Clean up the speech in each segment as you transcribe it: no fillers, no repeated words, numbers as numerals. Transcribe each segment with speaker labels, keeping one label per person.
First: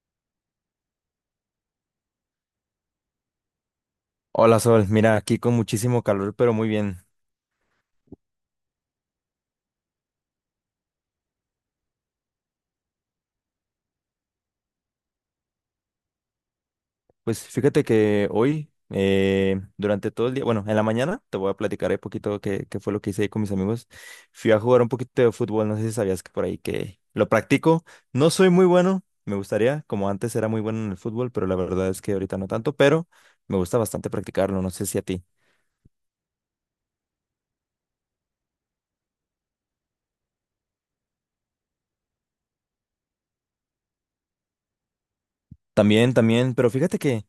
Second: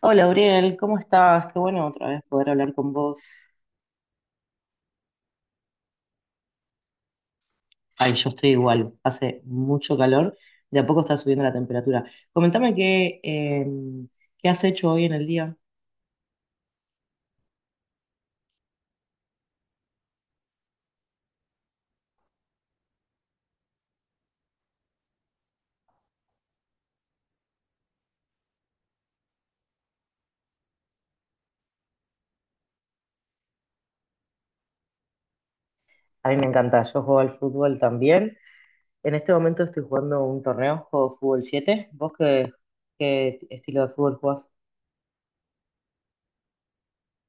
Speaker 1: Hola, Uriel, ¿cómo estás? Qué bueno otra vez poder hablar con vos.
Speaker 2: Hola Sol, mira, aquí con muchísimo calor, pero muy bien.
Speaker 1: Ay, yo estoy igual, hace mucho calor, de a poco está subiendo la temperatura. Comentame qué has hecho hoy en el día.
Speaker 2: Pues fíjate que hoy, durante todo el día, bueno, en la mañana te voy a platicar un poquito qué fue lo que hice ahí con mis amigos. Fui a jugar un poquito de fútbol, no sé si sabías que por ahí que lo practico. No soy muy bueno, me gustaría, como antes era muy bueno en el fútbol, pero la verdad es que ahorita no tanto, pero me gusta bastante practicarlo, no sé si a ti.
Speaker 1: A mí me encanta, yo juego al fútbol también. En este momento estoy jugando un torneo, juego fútbol 7. ¿Vos qué estilo de fútbol jugás?
Speaker 2: También, también, pero fíjate que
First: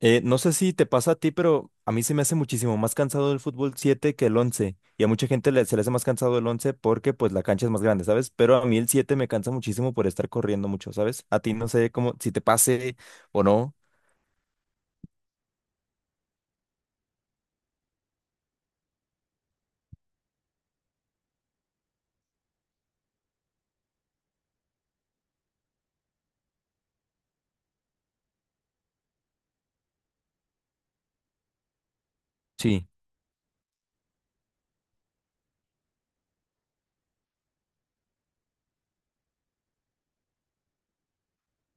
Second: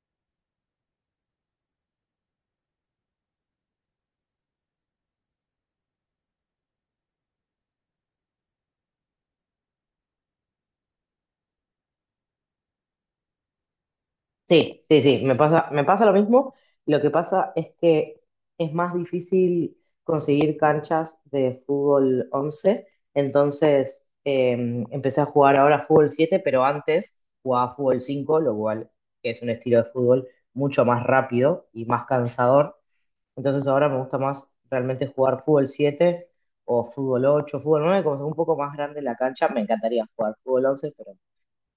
Speaker 2: No sé si te pasa a ti, pero a mí se me hace muchísimo más cansado el fútbol 7 que el 11. Y a mucha gente se le hace más cansado el 11 porque pues la cancha es más grande, ¿sabes? Pero a mí el 7 me cansa muchísimo por estar corriendo mucho, ¿sabes? A ti no sé cómo, si te pase o no.
Speaker 1: Sí, sí, sí, me pasa lo mismo. Lo que pasa es que es más difícil conseguir canchas de fútbol 11. Entonces empecé a jugar ahora fútbol 7, pero antes jugaba fútbol 5, lo cual que es un estilo de fútbol mucho más rápido y más cansador.
Speaker 2: Sí.
Speaker 1: Entonces ahora me gusta más realmente jugar fútbol 7 o fútbol 8, fútbol 9, como es un poco más grande la cancha, me encantaría jugar fútbol 11,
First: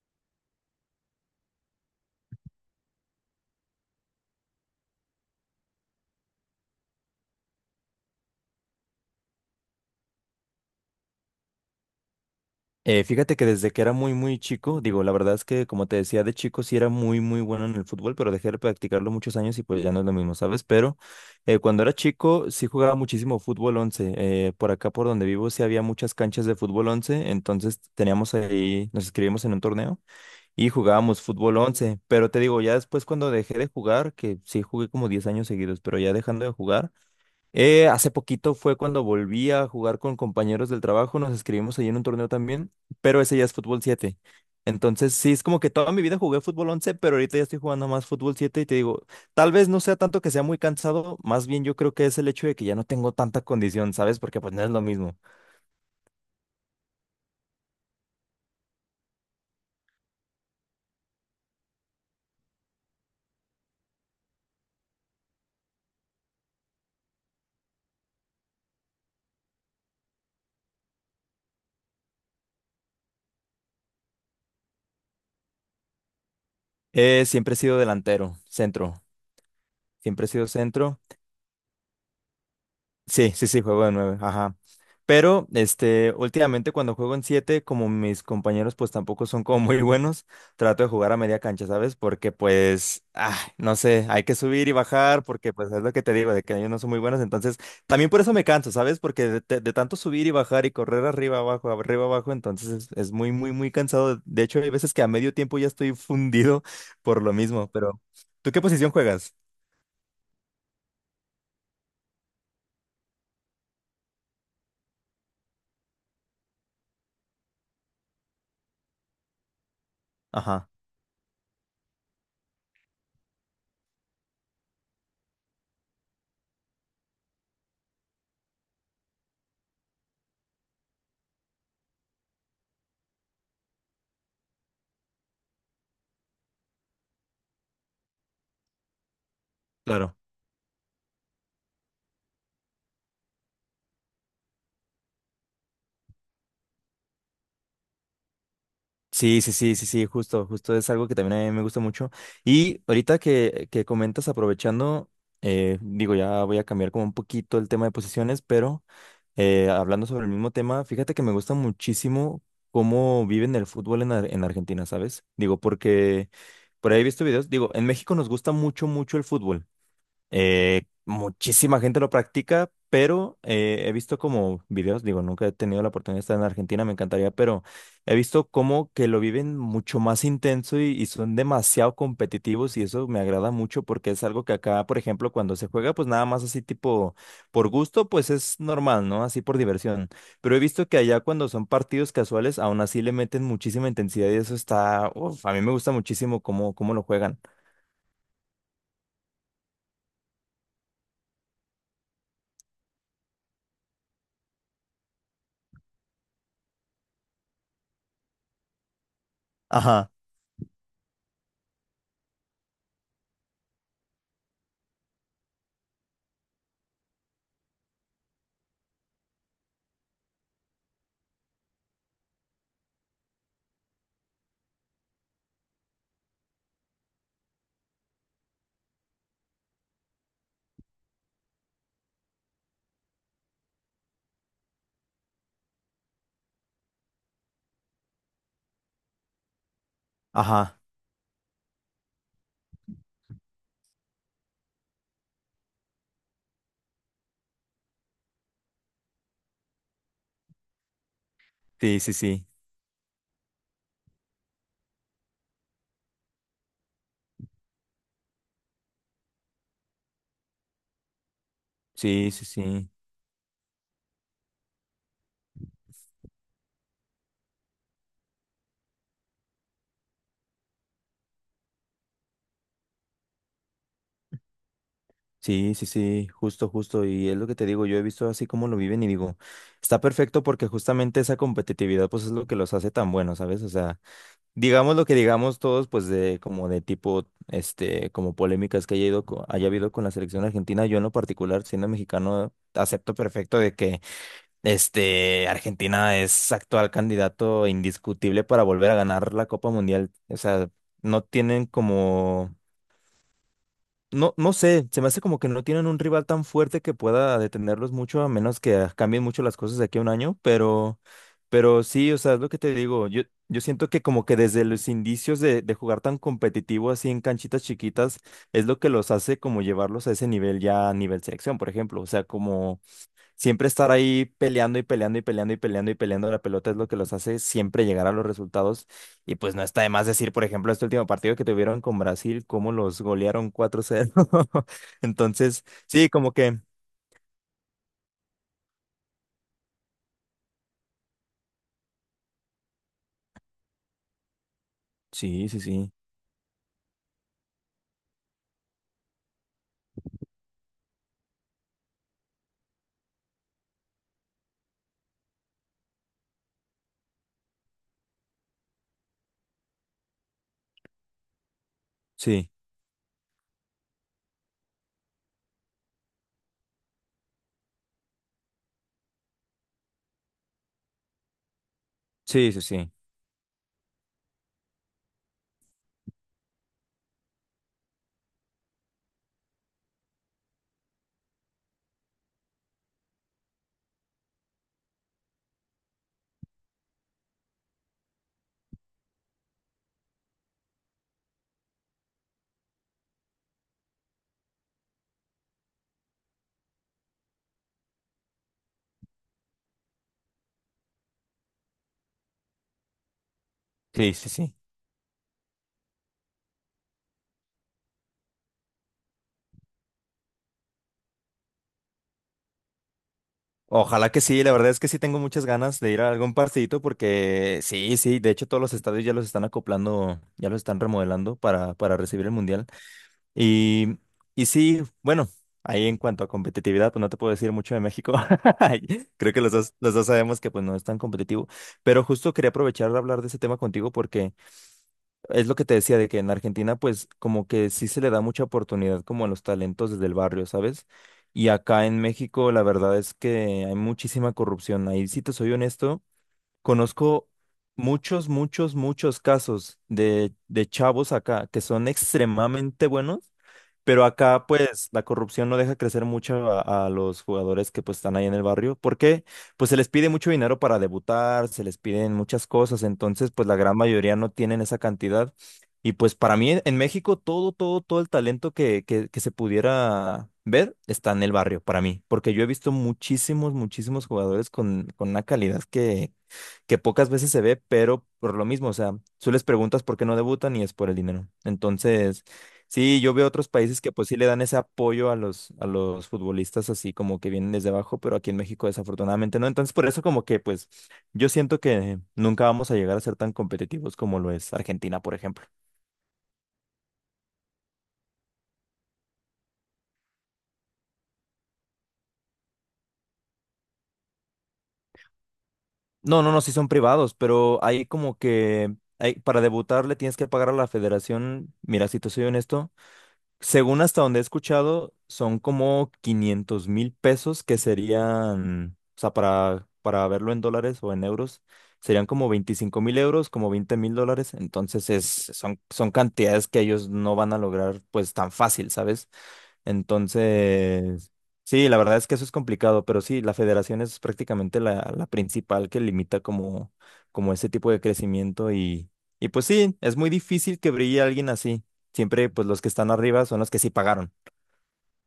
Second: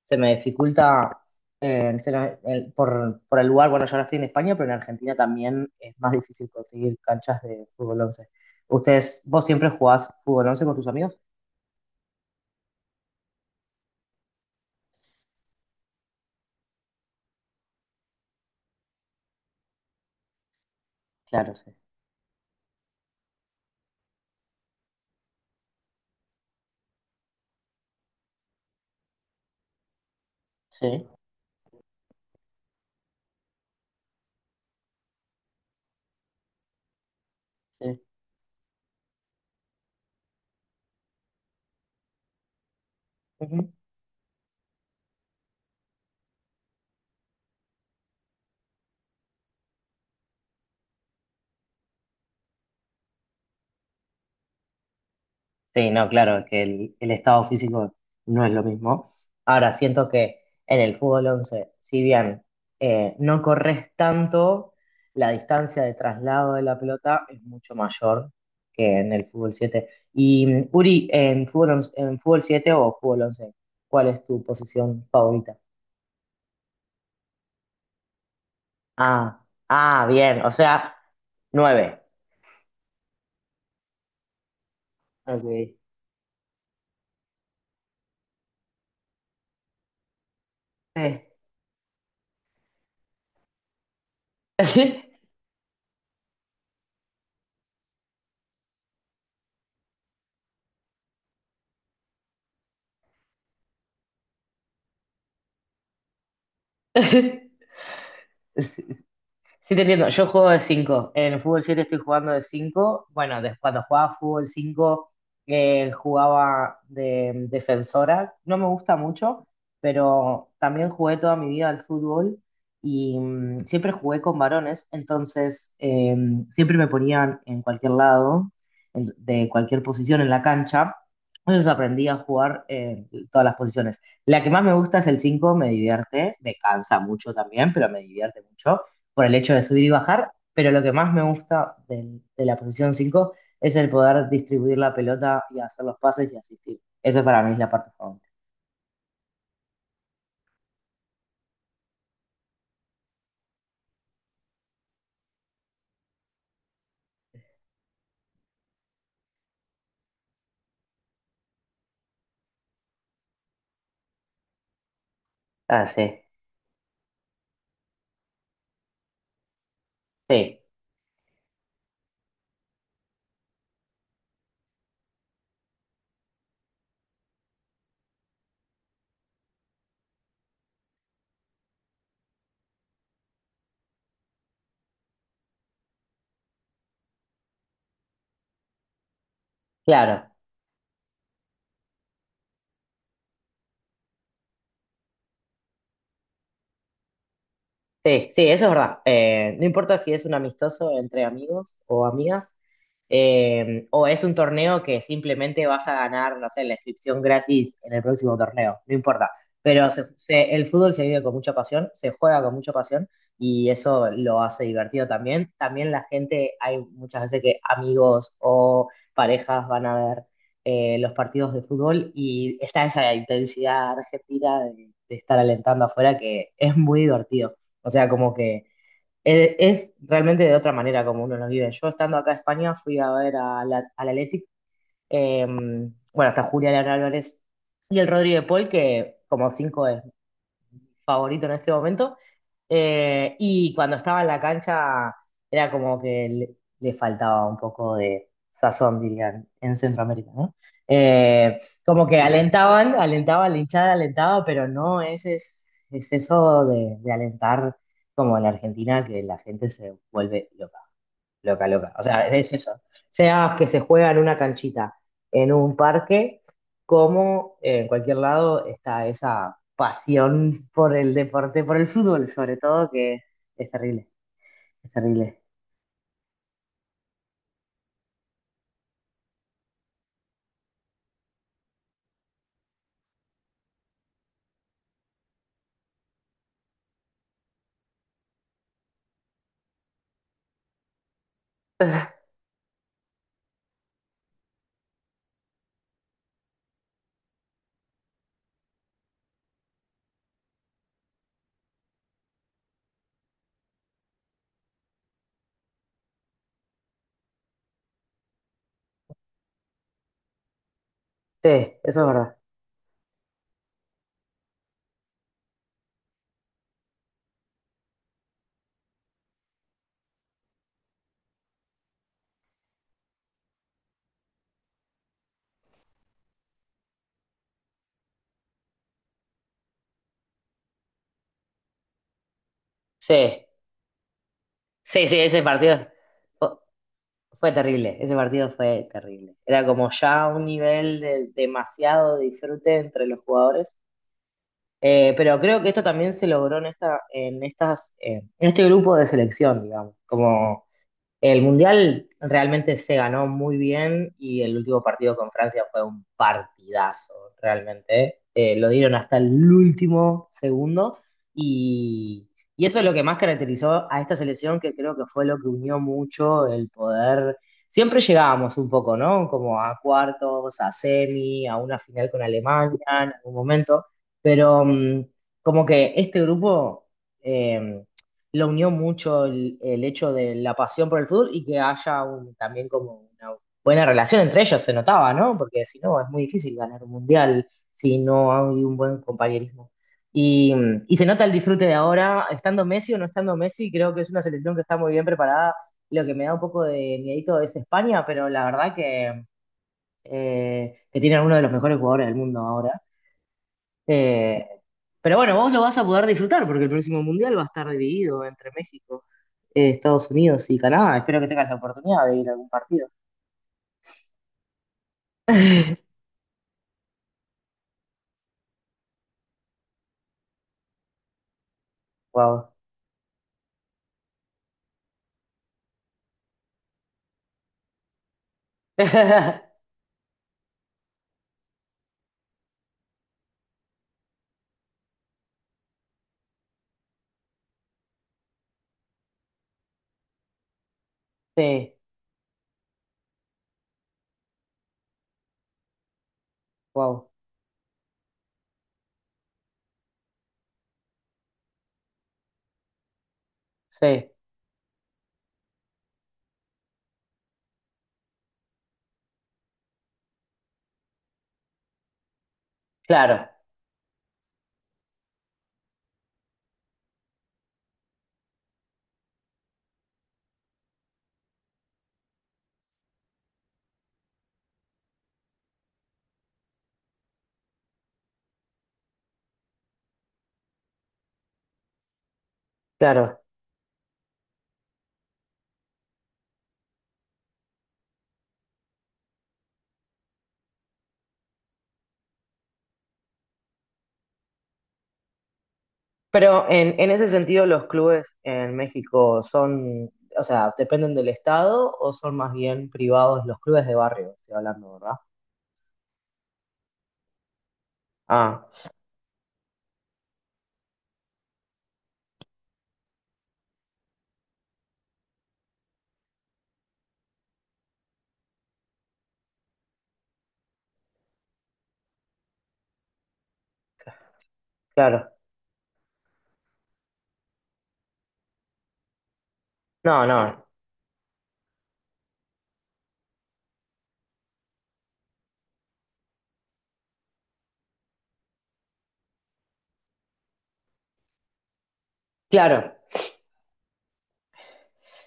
Speaker 1: se me dificulta se me- el- por el lugar, bueno, yo ahora estoy en España, pero en Argentina también es más difícil conseguir canchas de fútbol once. Vos siempre jugás fútbol 11 con tus amigos?
Speaker 2: Fíjate que desde que era muy, muy chico, digo, la verdad es que como te decía de chico sí era muy, muy bueno en el fútbol, pero dejé de practicarlo muchos años y pues ya no es lo mismo, ¿sabes? Pero
Speaker 1: Claro, sí.
Speaker 2: cuando era chico sí jugaba muchísimo fútbol 11. Por acá, por donde vivo, sí había muchas canchas de fútbol 11, entonces teníamos ahí, nos inscribimos en un torneo y
Speaker 1: Sí,
Speaker 2: jugábamos fútbol 11. Pero te digo, ya después cuando dejé de jugar, que sí jugué como 10 años seguidos, pero ya dejando de jugar. Eh,
Speaker 1: sí.
Speaker 2: hace poquito fue cuando volví a jugar con compañeros del trabajo, nos escribimos ahí en un torneo también, pero ese ya es fútbol 7. Entonces, sí, es como que toda mi vida jugué fútbol 11, pero ahorita ya estoy jugando más fútbol 7 y te digo, tal vez no sea tanto que sea muy cansado, más bien yo creo que es el hecho de que ya no tengo tanta condición, ¿sabes? Porque pues no es lo mismo.
Speaker 1: Sí, no, claro, es que el estado físico no es lo mismo. Ahora, siento que en el fútbol 11, si bien no corres tanto, la distancia de traslado de la pelota es mucho mayor que en el fútbol siete. Y Uri, en en fútbol 7 o fútbol once, ¿cuál es tu posición favorita?
Speaker 2: Siempre he sido delantero, centro,
Speaker 1: Ah, ah,
Speaker 2: siempre he
Speaker 1: bien,
Speaker 2: sido
Speaker 1: o sea,
Speaker 2: centro.
Speaker 1: nueve.
Speaker 2: Sí, sí, sí, juego de nueve, ajá. Pero,
Speaker 1: Ok.
Speaker 2: últimamente cuando juego en siete, como mis compañeros pues tampoco son como muy buenos, trato de jugar a
Speaker 1: Sí.
Speaker 2: media cancha, ¿sabes? Porque pues, ah, no sé, hay que subir y bajar, porque pues es lo que te digo, de que ellos no son muy buenos, entonces también por eso me canso, ¿sabes? Porque de tanto subir y bajar y correr arriba, abajo, entonces es muy, muy, muy cansado. De hecho, hay veces que a medio tiempo ya estoy fundido por lo mismo, pero ¿tú qué posición juegas?
Speaker 1: Sí, te entiendo. Yo juego de cinco. En el fútbol 7 estoy jugando de 5. Bueno, cuando jugaba fútbol 5 jugaba de defensora. No me gusta mucho, pero
Speaker 2: Ajá,
Speaker 1: también jugué toda mi vida al fútbol y siempre jugué con varones. Entonces, siempre me ponían en cualquier lado, de cualquier posición en la cancha. Entonces aprendí a jugar en todas las posiciones. La que más me gusta es el 5. Me divierte, me cansa mucho también, pero me divierte mucho por el hecho de subir y
Speaker 2: claro.
Speaker 1: bajar, pero lo que más me gusta de, la posición 5 es el poder distribuir la pelota y hacer los pases y asistir. Esa para mí es la parte favorita.
Speaker 2: Sí, sí, sí, sí, sí, justo, justo es algo que también a mí me gusta mucho. Y ahorita que comentas, aprovechando, digo, ya voy a cambiar como un poquito el tema de posiciones, pero hablando sobre el mismo tema, fíjate que me gusta muchísimo cómo viven el fútbol en Argentina, ¿sabes? Digo,
Speaker 1: Ah, sí.
Speaker 2: porque por ahí he visto videos, digo, en México nos gusta mucho, mucho el fútbol.
Speaker 1: Sí,
Speaker 2: Muchísima gente lo practica, pero he visto como videos, digo, nunca he tenido la oportunidad de estar en Argentina, me encantaría, pero he visto como que lo viven mucho más intenso y son demasiado competitivos y eso me agrada mucho porque es algo que acá, por ejemplo, cuando se juega, pues nada más así tipo por gusto, pues es normal, ¿no? Así por diversión.
Speaker 1: claro.
Speaker 2: Pero he visto que allá cuando son partidos casuales, aún así le meten muchísima intensidad y eso está, uf, a mí me gusta muchísimo cómo lo juegan.
Speaker 1: Sí, sí, eso es verdad. No importa si es un amistoso entre amigos o amigas, o es un torneo que simplemente vas a ganar, no sé, la inscripción gratis en el próximo torneo, no importa. Pero
Speaker 2: Ajá,
Speaker 1: el fútbol se vive con mucha pasión, se juega con mucha pasión y eso lo hace divertido también. También la gente, hay muchas veces que amigos o parejas van a ver los partidos de fútbol y está esa intensidad argentina de estar alentando afuera que es muy divertido. O sea, como que es realmente de otra manera como uno lo vive. Yo estando acá en España fui a ver a al Athletic, bueno, hasta Julián Álvarez y el Rodríguez Paul, que como cinco
Speaker 2: ajá,
Speaker 1: favorito en este momento. Y cuando estaba en la cancha era como que le faltaba un poco de sazón, dirían, en Centroamérica, ¿no? Eh,
Speaker 2: sí,
Speaker 1: Como
Speaker 2: sí,
Speaker 1: que
Speaker 2: sí.
Speaker 1: alentaban, alentaban, la hinchada alentaba, pero no, es, eso de alentar como en Argentina que la gente se vuelve loca. Loca, loca. O sea,
Speaker 2: Sí, sí,
Speaker 1: es eso.
Speaker 2: sí,
Speaker 1: Sea que se juega en una canchita, en un parque, como en cualquier lado está esa pasión por el deporte, por el fútbol sobre todo, que es terrible, es terrible.
Speaker 2: sí, sí, sí, justo, justo. Y es lo que te digo, yo he visto así como lo viven y digo, está perfecto porque justamente esa competitividad pues es lo que los hace tan buenos, ¿sabes? O sea, digamos lo que digamos todos pues de como de tipo, como polémicas que haya habido con la selección argentina, yo en lo particular siendo mexicano acepto perfecto de que Argentina es actual candidato indiscutible para volver a ganar la Copa Mundial. O sea, no tienen como... No, no sé, se me hace como que no tienen un rival tan fuerte que pueda detenerlos mucho, a menos que cambien mucho las cosas de aquí a un año, pero,
Speaker 1: Sí, eso es
Speaker 2: sí, o sea,
Speaker 1: verdad.
Speaker 2: es lo que te digo, yo siento que como que desde los indicios de jugar tan competitivo así en canchitas chiquitas, es lo que los hace como llevarlos a ese nivel ya a nivel selección, por ejemplo, o sea, como siempre estar ahí peleando y peleando y peleando y peleando y peleando la pelota es lo que los hace siempre llegar a los resultados. Y pues no está de más decir, por ejemplo, este último partido que tuvieron con Brasil, cómo los
Speaker 1: Sí,
Speaker 2: golearon 4-0
Speaker 1: sí, sí, ese
Speaker 2: Entonces,
Speaker 1: partido
Speaker 2: sí, como
Speaker 1: fu-
Speaker 2: que...
Speaker 1: fue, terrible, ese partido fue terrible. Era como ya un nivel de demasiado disfrute entre los jugadores. Pero
Speaker 2: Sí, sí,
Speaker 1: creo que esto
Speaker 2: sí.
Speaker 1: también se logró en en este grupo de selección, digamos. Como el Mundial realmente se ganó muy bien y el último partido con Francia fue un partidazo, realmente. Lo dieron hasta el último segundo y,
Speaker 2: Sí,
Speaker 1: y eso es lo que más caracterizó a esta selección, que creo que fue lo que unió mucho el poder. Siempre llegábamos un poco, ¿no? Como a cuartos, a semi, a una final con
Speaker 2: sí, sí,
Speaker 1: Alemania
Speaker 2: sí.
Speaker 1: en algún momento, pero como que este grupo... eh, lo unió mucho el hecho de la pasión por el fútbol y que haya también como una buena relación entre ellos, se notaba, ¿no? Porque si no, es muy difícil ganar un mundial si no hay un buen compañerismo. Y, y se nota el disfrute de ahora, estando Messi o no estando Messi, creo que es una selección que está muy bien preparada. Lo que me da un poco de miedito es España, pero la verdad que tienen uno de los mejores jugadores del mundo ahora.
Speaker 2: Sí, sí,
Speaker 1: Eh,
Speaker 2: sí.
Speaker 1: pero bueno, vos lo vas a poder disfrutar porque el próximo mundial va a estar dividido entre México Estados Unidos y Canadá. Espero que tengas la oportunidad de ir a algún partido.
Speaker 2: Ojalá que sí, la verdad es que sí tengo muchas ganas de ir a algún partidito porque sí, sí, de hecho todos los estadios ya los están acoplando, ya los están remodelando para recibir el
Speaker 1: Wow.
Speaker 2: mundial. Y, y sí, bueno, ahí en cuanto a competitividad, pues no te puedo decir mucho de México. Creo que los dos, los dos sabemos que pues no es tan competitivo. Pero justo quería aprovechar de hablar de ese tema contigo porque es lo que te decía de que en Argentina pues como que sí se le da mucha oportunidad como a los talentos desde el barrio, ¿sabes? Y
Speaker 1: Sí,
Speaker 2: acá en México la verdad es que hay muchísima corrupción. Ahí sí te soy honesto.
Speaker 1: wow.
Speaker 2: Conozco muchos, muchos, muchos casos de chavos acá que son extremadamente buenos, pero
Speaker 1: Sí,
Speaker 2: acá pues la corrupción no deja crecer mucho a los jugadores que pues están ahí en el barrio, porque pues se les pide mucho dinero para debutar, se les piden muchas cosas,
Speaker 1: claro,
Speaker 2: entonces pues la gran mayoría no tienen esa cantidad. Y pues para mí en México todo, todo, todo el talento que se pudiera ver está en el barrio, para mí, porque yo he visto muchísimos, muchísimos jugadores con una calidad que pocas veces se ve, pero por lo mismo, o sea, tú les preguntas por qué no debutan y es por el dinero. Entonces, sí, yo
Speaker 1: claro.
Speaker 2: veo otros países que pues sí le dan ese apoyo a los, futbolistas así como que vienen desde abajo, pero aquí en México desafortunadamente no. Entonces, por eso como que pues yo siento que nunca vamos a llegar a ser tan competitivos como lo es Argentina, por ejemplo.
Speaker 1: Pero en ese sentido, los clubes en México son, o sea, dependen del estado o son más bien privados los clubes de barrio, estoy hablando, ¿verdad?
Speaker 2: No, no, no, sí son privados, pero hay como
Speaker 1: Ah,
Speaker 2: que... para debutar le tienes que pagar a la federación. Mira, si te soy honesto. Según hasta donde he escuchado, son como 500,000 pesos que serían, o sea, para verlo en dólares o en euros, serían como 25,000 euros, como 20,000 dólares. Entonces es,
Speaker 1: claro.
Speaker 2: son, son cantidades que ellos no van a lograr pues tan fácil, ¿sabes?
Speaker 1: No, no.
Speaker 2: Entonces, sí, la verdad es que eso es complicado, pero sí, la federación es prácticamente la principal que limita como ese tipo de crecimiento y pues sí, es muy difícil que brille alguien así. Siempre pues los que
Speaker 1: Claro.
Speaker 2: están arriba son los que sí pagaron.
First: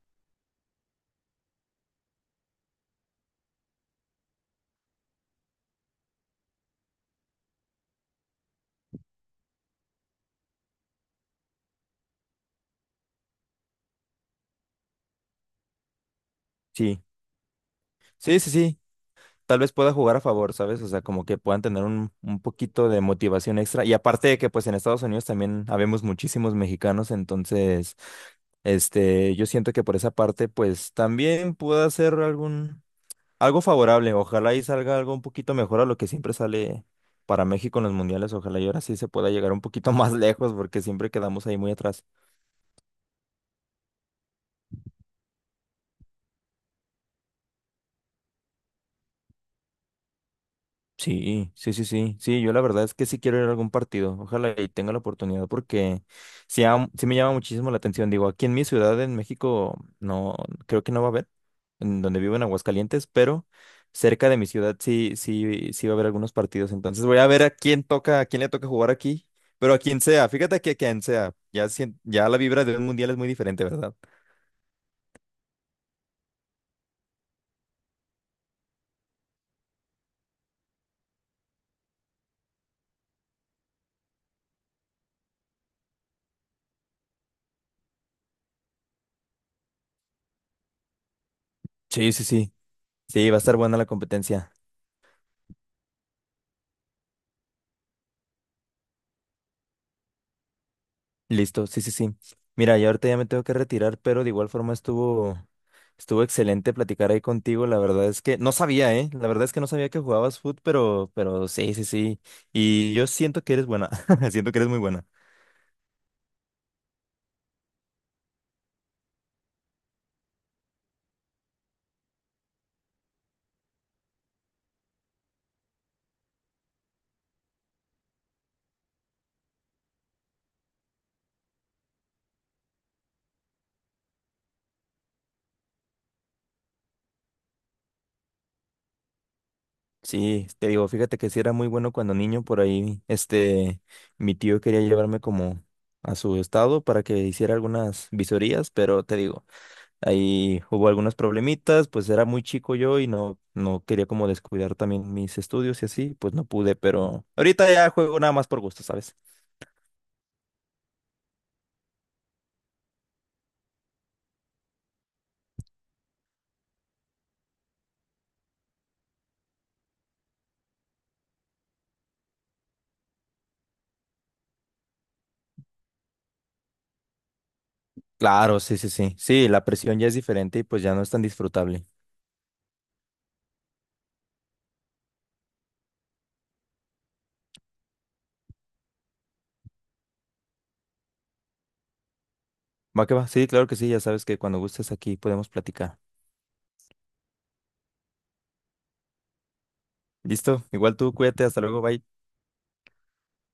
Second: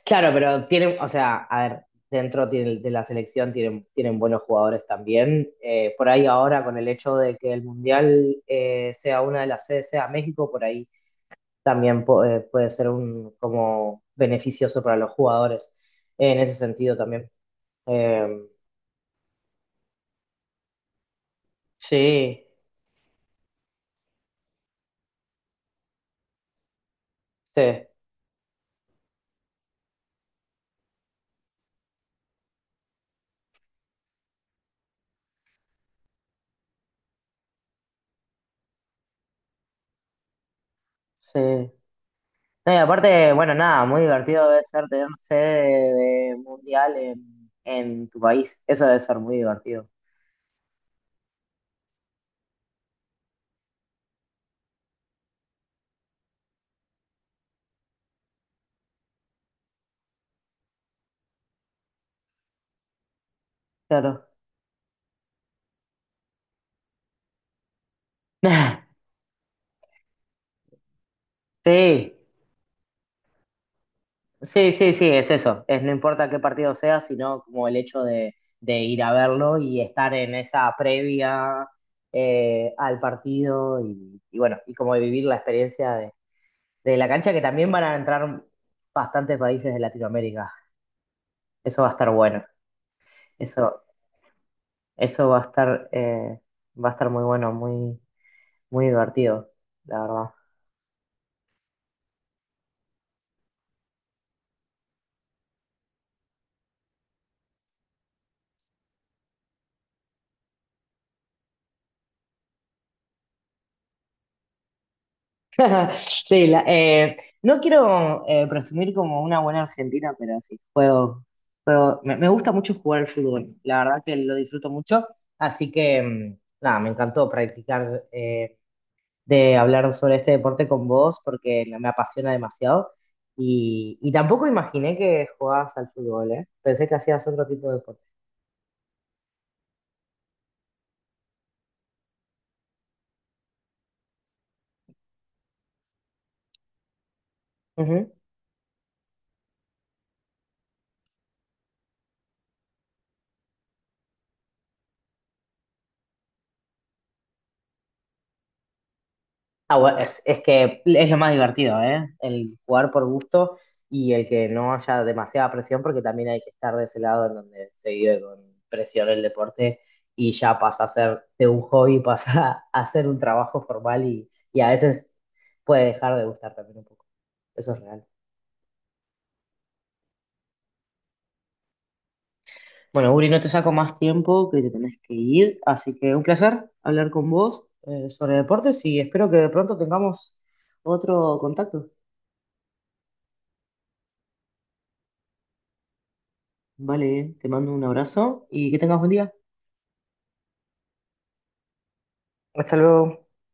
Speaker 1: Claro, pero tienen, o sea, a ver, dentro de la selección tienen, tienen buenos jugadores también. Por ahí ahora, con el hecho de que el Mundial sea una de las sedes, sea México, por ahí también puede ser un como beneficioso para los jugadores en ese sentido
Speaker 2: Sí,
Speaker 1: también.
Speaker 2: sí,
Speaker 1: Eh,
Speaker 2: sí, sí. Tal vez pueda jugar a favor, ¿sabes? O sea, como que puedan tener un
Speaker 1: sí,
Speaker 2: poquito de motivación extra. Y aparte de que pues en Estados Unidos también habemos muchísimos mexicanos,
Speaker 1: sí,
Speaker 2: entonces... Yo siento que por esa parte, pues también pueda hacer algo favorable. Ojalá y salga algo un poquito mejor a lo que siempre sale para México en los mundiales. Ojalá y ahora sí se pueda llegar un poquito más lejos porque siempre
Speaker 1: sí.
Speaker 2: quedamos ahí muy atrás.
Speaker 1: No, y aparte, bueno, nada, muy divertido debe ser tener sede de Mundial en tu país. Eso debe ser muy divertido.
Speaker 2: Sí, sí, sí, sí, sí, yo la verdad es que sí quiero ir a algún partido, ojalá y tenga la oportunidad porque sí, sí me llama muchísimo la atención, digo, aquí en mi ciudad en México no, creo que no va a haber, en donde vivo en Aguascalientes, pero
Speaker 1: Claro.
Speaker 2: cerca de mi ciudad sí, sí, sí va a haber algunos partidos, entonces voy a ver a quién toca, a quién le toca jugar aquí, pero a quien sea, fíjate que a quien sea, ya,
Speaker 1: Sí,
Speaker 2: ya la vibra de un mundial es muy diferente, ¿verdad?
Speaker 1: sí, sí, sí, es eso. Es no importa qué partido sea, sino como el hecho de, ir a verlo y estar en esa previa al partido y bueno, y como vivir la experiencia de la cancha, que también van a entrar bastantes países de Latinoamérica. Eso va a estar
Speaker 2: Sí, sí,
Speaker 1: bueno.
Speaker 2: sí, sí, va a estar buena
Speaker 1: Eso,
Speaker 2: la competencia.
Speaker 1: eso va a estar muy bueno, muy, muy divertido, la verdad.
Speaker 2: Listo, sí, sí, sí. Mira, yo ahorita ya me tengo que retirar, pero de igual forma estuvo excelente platicar ahí contigo. La verdad es que no sabía, ¿eh? La verdad es que no sabía que jugabas foot, pero sí, sí, sí. Y yo siento que eres buena, siento que eres muy buena.
Speaker 1: Sí, no quiero presumir como una buena argentina, pero sí, juego. Pero me gusta mucho jugar al fútbol, la verdad que lo disfruto mucho, así que nada, me encantó practicar de hablar sobre este deporte con vos porque me apasiona demasiado y tampoco imaginé que jugabas al fútbol, ¿eh? Pensé que hacías otro tipo de deporte.
Speaker 2: Sí, te digo, fíjate que sí era muy bueno cuando niño por ahí, mi tío quería llevarme como a su estado para que hiciera algunas visorías, pero te digo. Ahí hubo algunos problemitas, pues era muy chico yo y no, no quería como descuidar también mis estudios y así, pues no pude, pero ahorita ya juego nada más por gusto, ¿sabes?
Speaker 1: Ah, bueno, es, que es lo más divertido, ¿eh? El jugar por gusto y el que no haya demasiada presión, porque también hay que estar de ese lado en donde se vive con presión el deporte y ya pasa a ser de un hobby, pasa a ser un trabajo formal y a veces puede dejar de gustar también un poco. Eso es real.
Speaker 2: Claro, sí, sí, sí. Sí, la presión ya es diferente y pues ya no es tan disfrutable.
Speaker 1: Bueno, Uri, no te saco más tiempo que te tenés que ir, así que un placer hablar con vos sobre deportes y espero que de pronto tengamos otro contacto.
Speaker 2: Va que va, sí, claro que sí, ya sabes que cuando gustes aquí podemos platicar.
Speaker 1: Vale, te mando un abrazo y que tengas buen día.
Speaker 2: Listo, igual tú, cuídate, hasta luego, bye.
Speaker 1: Hasta luego.